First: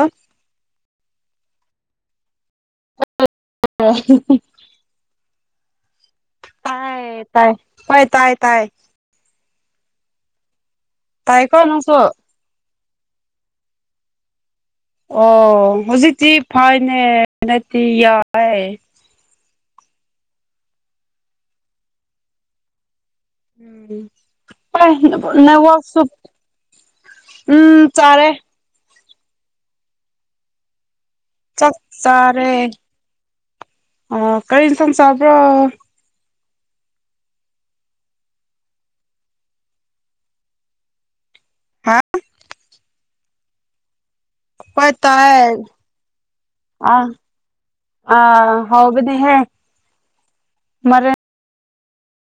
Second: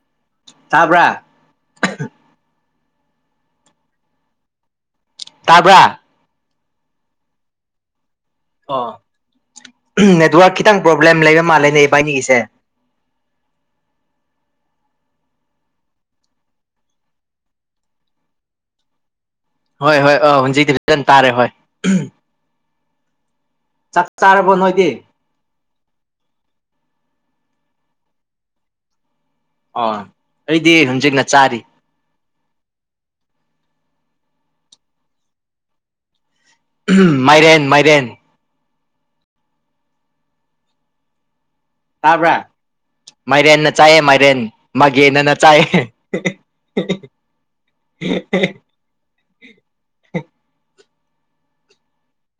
ꯑ [inaudible] ꯇꯥꯕ꯭ꯔꯥ [unintelligible] ꯇꯥꯕ꯭ꯔ ꯇꯥꯏ ꯇꯥꯏ ꯍꯣꯏ ꯇꯥꯏ ꯇꯥꯏ ꯑꯣ ꯅꯦꯠꯋꯥꯔꯛ ꯈꯤꯇꯪ ꯄ꯭ꯔꯣꯕ꯭ꯂꯦꯝ ꯂꯩꯕ ꯇꯥꯏꯀꯣ ꯃꯥꯜꯂꯦꯅꯦ ꯅꯪꯁꯨ ꯏꯕꯥꯏꯅꯤꯒꯤꯁꯦ ꯑꯣ ꯍꯧꯖꯤꯛꯇꯤ ꯐꯥꯏꯅꯦ ꯅꯠꯇꯦ ꯌꯥꯏ ꯍꯣꯏ ꯍꯣꯏ ꯑꯣ ꯍꯧꯟꯖꯤꯛꯇꯤ ꯐꯖꯟ ꯇꯥꯔꯦ ꯍꯣꯏ ꯎꯍꯝ ꯆꯥꯔꯕꯣ ꯅꯣꯏꯗꯤ ꯎꯝ ꯅꯦꯠꯋꯥꯛ ꯁꯨ ꯎꯝ ꯆꯔꯦ ꯑꯣ ꯑꯩꯗꯤ ꯍꯟꯖꯤꯟꯅ ꯆꯥꯏ ꯆꯥꯛ ꯆꯥꯔꯦ ꯑꯥ ꯀꯔꯤ ꯏꯟꯁꯥꯡ ꯆꯥꯕ꯭ꯔꯣ ꯃꯥꯏꯔꯦꯟ ꯃꯥꯏꯔꯦꯟ ꯍꯥ ꯇꯥꯕ꯭ꯔꯥ ꯃꯥꯏꯔꯦꯟꯅ ꯆꯥꯏꯌꯦ ꯃꯥꯏꯔꯦꯟ ꯍꯣꯏ ꯃꯥꯒꯦꯅꯅ ꯇꯥꯏ ꯆꯥꯏ ꯍꯥꯎꯕꯤꯗꯤꯍꯦ ꯃꯔ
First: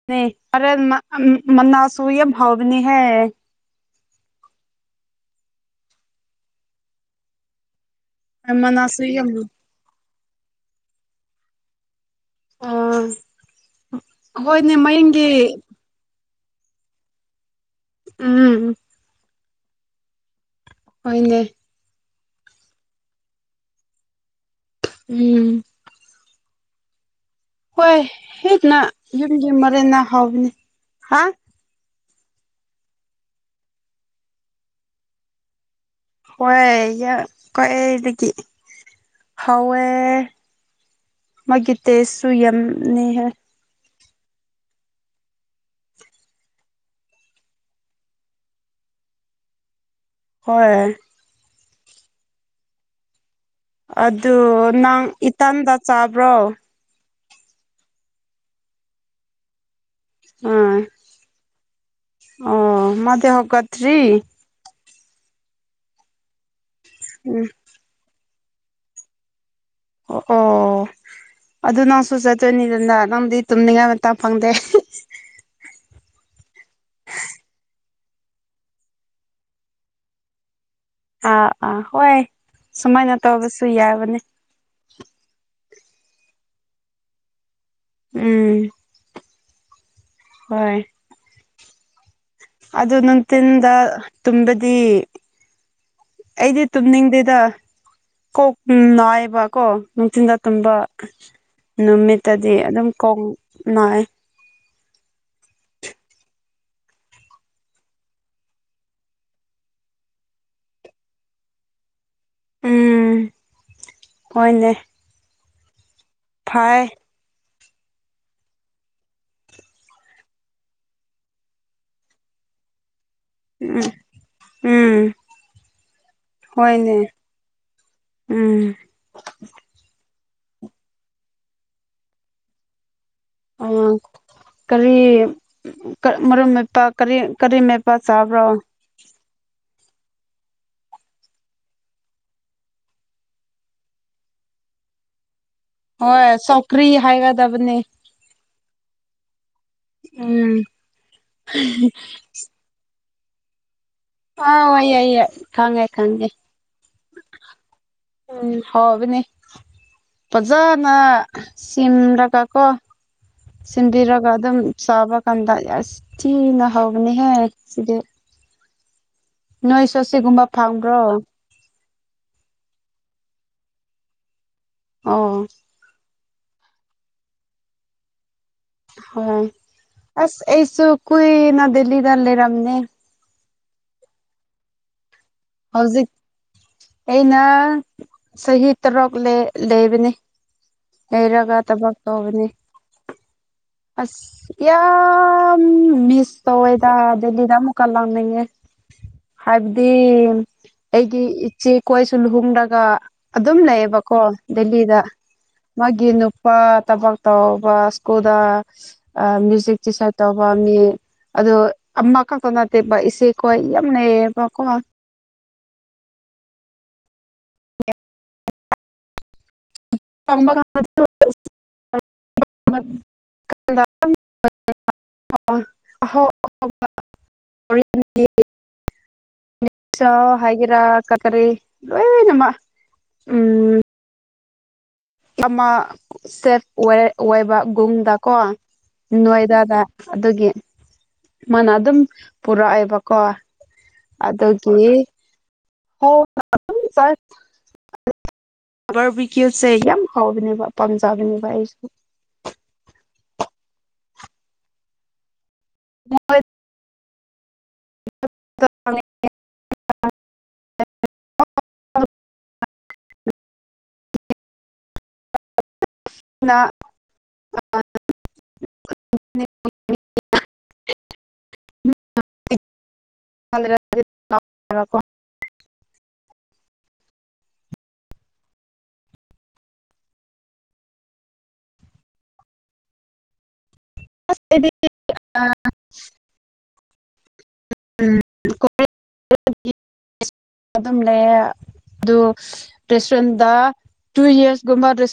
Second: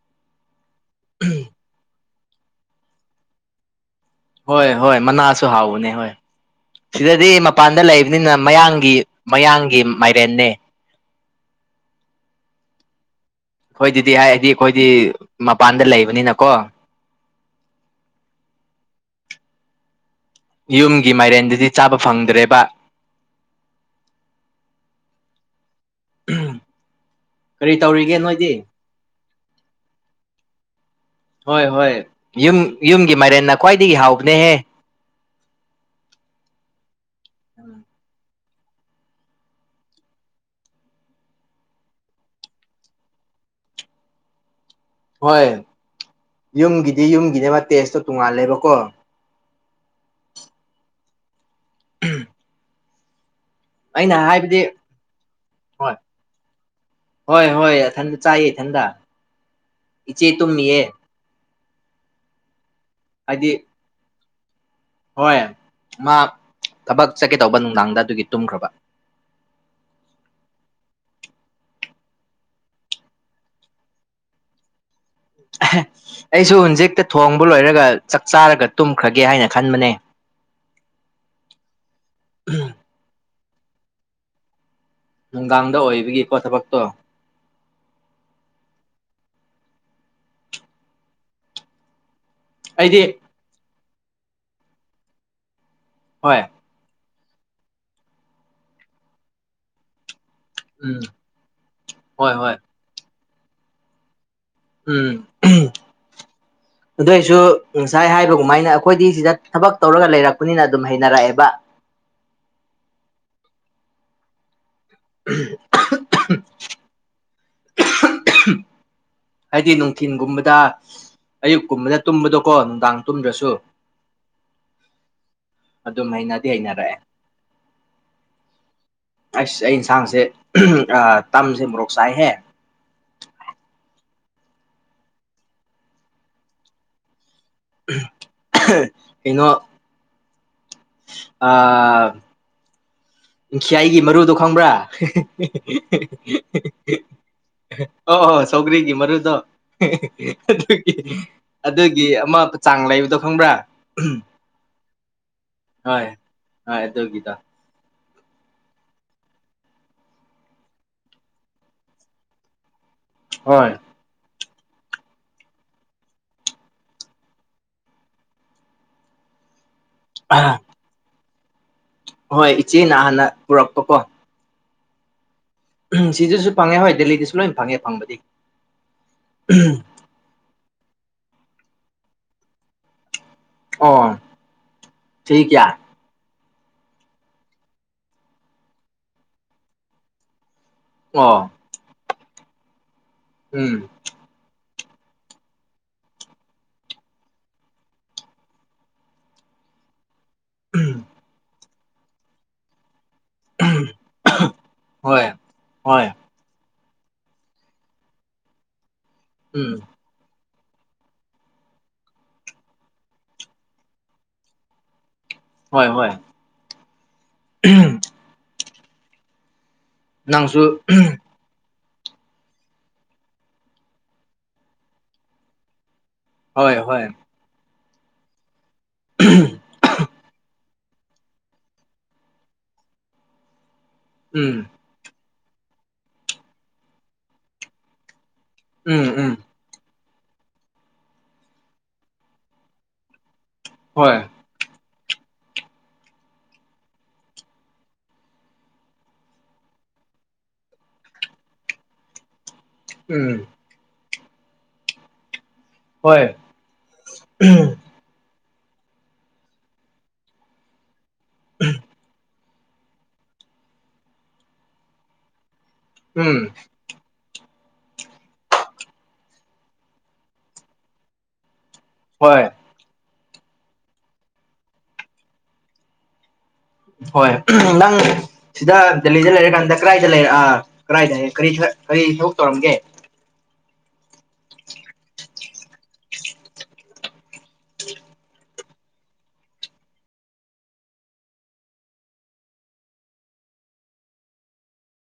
ꯅꯤ ꯑꯔꯦꯟ ꯃ ꯑꯝ ꯃꯅꯥꯁꯨꯨ ꯌꯥꯝ ꯍ ꯥꯎꯕꯅꯤ ꯍꯦ ꯍꯣꯏ ꯍꯣꯏ ꯃꯅꯥꯁꯨ ꯍꯥꯎꯕꯅꯦ ꯍꯣꯏ ꯁꯤꯗꯗꯤ ꯃꯄꯥꯟꯗ ꯂꯩꯕꯅꯤꯅ ꯃꯌꯥꯡꯒꯤ ꯃꯅꯥꯁꯨ ꯌꯥꯝ ꯃꯌꯥꯡꯒꯤ ꯃꯥꯏꯔꯦꯟꯅꯦ ꯑꯥ ꯑꯩꯈꯣꯏ ꯑꯗꯨꯗꯤ ꯍꯥꯏꯗꯤ ꯍꯣꯏꯅꯦ ꯑꯩꯈꯣꯏꯗꯤ ꯃꯌꯦꯡꯒꯤ ꯃꯄꯥꯟꯗ ꯂꯩꯕꯅꯤꯅꯀꯣ ꯎꯝ ꯌꯨꯝꯒꯤ ꯍꯣꯏꯅꯦ ꯃꯥꯏꯔꯦꯟꯗꯨꯗꯤ ꯆꯥꯕ ꯐꯪꯗ꯭ꯔꯦꯕ ꯎꯝ ꯎꯝ ꯍꯣꯏ ꯍꯦꯛꯅ ꯌꯨꯝꯒꯤ ꯃꯔꯦꯟ ꯍꯥꯎꯕꯅꯤ ꯍꯥ ꯍꯣꯏ ꯍꯣꯏ ꯌꯨꯝ ꯌꯨꯝꯒꯤ ꯃꯥꯏꯔꯦꯟꯅ ꯈ꯭ꯋꯥꯏꯗꯒꯤ ꯍꯥꯎꯕꯅꯦꯍꯦ ꯍꯣꯏ ꯀꯦꯗꯒꯤ ꯍꯧꯋꯦ ꯃꯣꯢꯒꯤ ꯇꯦꯁꯇꯣ ꯌꯥꯝꯅꯤꯍꯦ ꯍꯣꯏ ꯌꯨꯝꯒꯤꯗꯤ ꯌꯨꯝꯒꯤꯅꯦ ꯃꯥ ꯇꯦꯁꯇꯣ ꯇꯣꯡꯉꯥꯜꯂꯦꯕꯀꯣ ꯍꯣꯏ ꯎꯝ ꯑꯗꯨ ꯍꯥꯏꯕꯗꯤ ꯅꯪ ꯏ꯭ꯇꯥꯟꯗ ꯍꯣꯏ ꯆꯥꯕ꯭ꯔꯣ ꯍꯣꯏ ꯍꯣꯏ ꯑꯊꯟꯗ ꯆꯥꯏ ꯏ ꯢꯟꯗ ꯏꯆꯦ ꯎꯝ ꯇꯨꯝꯃꯤꯌꯦ ꯍꯥꯏꯗꯤ ꯊ꯭ꯔꯤ ꯍꯣꯏ ꯃꯥ ꯊꯕꯛ ꯆꯠꯀꯦ ꯎꯝ ꯇꯧꯕ ꯅꯨꯡꯗꯥꯡꯗ ꯑꯗꯨꯒꯤ ꯇꯨꯝꯈ꯭ꯔꯕ ꯑꯣ ꯑꯗꯨ ꯅꯪꯁꯨ ꯆꯠꯇꯣꯏꯅꯤꯗꯅ ꯅꯪꯗꯤ ꯇꯨꯝꯅꯤꯡꯉꯥꯏ ꯃꯇꯝ ꯐꯪꯗꯦ [unintelligible] ꯑꯩꯁꯨ ꯍꯨꯟꯖꯤꯛꯇ ꯊꯣꯡꯕ ꯂꯣꯏꯔꯒ ꯆꯥꯛ ꯆꯥꯔꯒ ꯇꯨꯝꯈ꯭ꯔꯒꯦ ꯍꯥꯏꯅ ꯈꯟꯕꯅꯦ ꯑꯥ ꯑꯥ ꯍꯣꯏ ꯁꯨꯃꯥꯏꯅ ꯇꯧꯕꯁꯨ ꯌꯥꯕꯅꯦ ꯅꯨꯡꯗꯥꯡꯗ ꯑꯣꯏꯕꯒꯤꯀꯣ ꯊꯕꯛꯇꯣ ꯎꯝ ꯍꯣꯏ ꯑꯗꯨ ꯑꯩꯗꯤ ꯅꯪ ꯇꯤꯟꯗ ꯇꯨꯝꯕꯗꯤ ꯍꯣꯏ ꯑꯩꯗꯤ ꯇꯨꯝꯅꯤꯡꯗꯦꯗ ꯀꯣꯛ ꯅꯥꯏꯑꯦꯕꯀꯣ ꯅꯨꯡꯊꯤꯟꯗ ꯇꯨꯝꯕ ꯎꯝ ꯍꯣꯏ ꯍꯣꯏ ꯅꯨꯃꯤꯠꯇꯗꯤ ꯑꯗꯨꯝ ꯀꯣꯡ ꯅꯥꯏ ꯎꯝ [unintelligible] ꯑꯗꯨꯏꯁꯨ ꯉꯁꯥꯏ ꯍꯥꯏꯕꯒꯃꯥꯏꯅ ꯑꯩꯈꯣꯏꯗꯤ ꯁꯤꯗ ꯊꯕꯛ ꯇꯧꯔꯒ ꯂꯩꯔꯛꯄꯅꯤꯅ ꯑꯗꯨꯝ ꯍꯩꯅꯔꯛꯑꯦꯕ ꯎꯝ ꯍꯣꯏꯅꯦ ꯎꯝ ꯐꯥꯏ ꯍꯥꯏꯗꯤ ꯅꯨꯡꯊꯤꯟꯒꯨꯝꯕꯗ ꯑꯌꯨꯛꯀꯨꯝꯕꯗ ꯇꯨꯝꯕꯗꯣꯀꯣ ꯅꯨꯡꯗꯥꯡ ꯇꯨꯝꯗ꯭ꯔꯁꯨ ꯎꯝ ꯎꯝ ꯑꯗꯨꯝ ꯍꯩꯅꯗꯤ ꯍꯣꯏꯅꯦ ꯍꯩꯅꯔꯛꯑꯦ ꯎꯝ ꯑꯁ ꯑꯩ ꯌꯦꯟꯁꯥꯡꯁꯦ ꯑ ꯇꯝꯁꯦ ꯃꯣꯔꯣꯛ ꯆꯥꯏꯍꯦ ꯑ ꯀꯔꯤ ꯃꯔꯨꯞ ꯃꯄꯥꯛ ꯀꯔꯤ ꯀꯔꯤ ꯃꯦꯠꯄꯥ ꯆꯥꯕ꯭ꯔꯣ ꯑꯩꯅꯣ ꯑ ꯈꯌꯥꯏꯒꯤ ꯃꯔꯨꯗꯣ ꯈꯪꯕ꯭ꯔꯥ ꯍꯣꯏ ꯆꯧꯀ꯭ꯔꯤ ꯍꯥꯏꯒꯗꯕꯅꯤ ꯑꯣ ꯑꯣ ꯁꯧꯒ꯭ꯔꯤꯒꯤ ꯃꯔꯨꯗꯣ ꯎꯝ ꯑꯗꯨ ꯑꯗꯨꯒꯤ ꯑꯃ ꯆꯥꯡ ꯂꯩꯕꯗꯣ ꯈꯪꯕ꯭ꯔꯥ ꯑꯥꯎ ꯑꯩꯏꯦ ꯈꯥꯉꯦ ꯍꯣꯏ ꯈꯥꯉꯦ ꯍꯣꯏ ꯑꯗꯨꯒꯤꯗꯣ ꯎꯝ ꯍꯥꯎꯕꯅꯦ ꯃꯖꯥꯅ ꯁꯤꯝꯔꯒꯀ ꯍꯣꯏ ꯁꯤꯟꯕꯤꯔꯒ ꯑꯗꯨꯝ ꯆꯥꯕ ꯀꯥꯟꯗ ꯌꯥꯝ ꯊꯤꯅ ꯍꯧꯕꯅꯤꯍꯦꯛ ꯁꯤꯗꯤ ꯅꯣꯏꯁꯨ ꯁꯤꯒꯨꯝꯕꯥ ꯐꯪꯕ꯭ꯔꯣ ꯍꯣꯏ ꯏꯆꯦꯅ ꯍꯥꯟꯅ ꯄꯨꯔꯛꯄꯀꯣ ꯑꯣ ꯎꯝ ꯁꯤꯗꯖꯨ ꯐꯪꯉꯦ ꯍꯣꯏ ꯗꯦꯜꯂꯤꯗꯁꯨ ꯂꯣꯏ ꯐꯪꯉꯦ ꯐꯪꯕꯗꯤ ꯍꯣ ꯑꯁ ꯑꯩꯁꯨ ꯀꯨꯏꯅ ꯗꯦꯜꯂꯤꯗ ꯂꯩꯔꯝꯅꯦ ꯑꯣ ꯆꯍꯤ ꯀꯌꯥ ꯍꯧꯖꯤꯛ ꯑꯩꯅ ꯆꯍꯤ ꯇꯔꯨꯛ ꯂꯦ ꯂꯩꯕꯅꯦ ꯑꯣ ꯍꯩꯔꯒ ꯊꯕꯛ ꯇꯧꯕꯅꯤ ꯎꯝ ꯑꯁ ꯌꯥꯝ ꯃꯤꯁ ꯇꯧꯋꯦꯗ ꯗꯦꯜꯂꯤꯗ ꯑꯃꯨꯛꯀ ꯂꯥꯛꯅꯤꯡꯉꯦ ꯍꯥꯏꯕꯗꯤ ꯑꯩꯒꯤ ꯏꯆꯦ ꯀꯣꯏꯁꯨ ꯂꯨꯍꯣꯡꯂꯒ ꯑꯗꯨꯝ ꯂꯩꯌꯦꯕꯀꯣ ꯗꯦꯜꯂꯤꯗ ꯍꯣꯏ ꯍꯣꯏ ꯃꯥꯒꯤ ꯅꯨꯄꯥ ꯇꯕꯛ ꯇꯧꯕ ꯁ꯭ꯀꯨꯜꯗ ꯑ ꯎꯝ ꯃꯌꯨꯖꯤꯛꯇꯤ ꯆꯠ ꯇꯧꯕ ꯃꯤ ꯑꯗꯨ ꯑꯃꯈꯛꯇ ꯅꯠꯇꯦꯕ ꯏꯆꯦꯈꯣꯏ ꯌꯥꯝ ꯂꯩꯩꯌꯦꯕꯀꯣ ꯍꯣꯏ ꯍꯣꯏ [unintelligible] ꯅꯪꯁꯨ ꯐꯪꯕ [unintelligible] [unintelligible] ꯍꯣꯏ ꯍꯣꯏ [unintelligible] ꯍꯥꯏ ꯆꯥ ꯀꯀꯔꯤ ꯂꯣꯏꯅꯃꯛ ꯎꯝ ꯎꯝ ꯑꯃ ꯁꯦꯐ ꯑꯣꯏ ꯑꯣꯏꯕ ꯒꯨꯝꯗꯀꯣ ꯎꯝ ꯎꯝ ꯅꯣꯏꯗꯗ ꯑꯗꯨꯒꯤ ꯃꯥꯅ ꯑꯗꯨꯝ ꯄꯨꯔꯛꯑꯦꯕꯀꯣ ꯍꯣꯏ ꯑꯗꯨꯒꯤ [unintelligible] ꯕꯔꯕꯤꯀ꯭ꯌꯨꯁꯦ ꯌꯥꯝ ꯍꯥꯎꯕꯅꯦꯕ ꯄꯥꯝꯖꯕꯅꯦꯕ ꯑꯩꯁꯨ ꯎꯝ ꯍꯣꯏ [unintelligible] [unintelligible] ꯎꯝ ꯅ [unintelligible] [unintelligible] ꯍꯣꯏ [unintelligible] ꯍꯣꯏ ꯅꯪ ꯁꯤꯗ ꯗꯦꯜꯂꯤꯗ ꯂꯩꯔꯀꯥꯟꯗ ꯀꯔꯥꯏꯗ ꯂꯩꯔ ꯑꯥ ꯀꯗꯥꯏꯗꯌꯦ ꯀꯔꯤ ꯀꯔꯤ ꯊꯕꯛ ꯇꯧꯔꯝꯒꯦ ꯑꯩꯗꯤ [unintelligible] ꯑꯥ [unintelligible] ꯎꯝ ꯀꯣ [unintelligible] ꯑꯗꯨꯝ ꯂꯩꯌꯦ ꯑꯗꯨ ꯔꯦꯁꯇ꯭ꯔꯟꯗ ꯇꯨ ꯏꯌꯔꯁ ꯒꯨꯝꯕꯗ ꯔꯦꯁ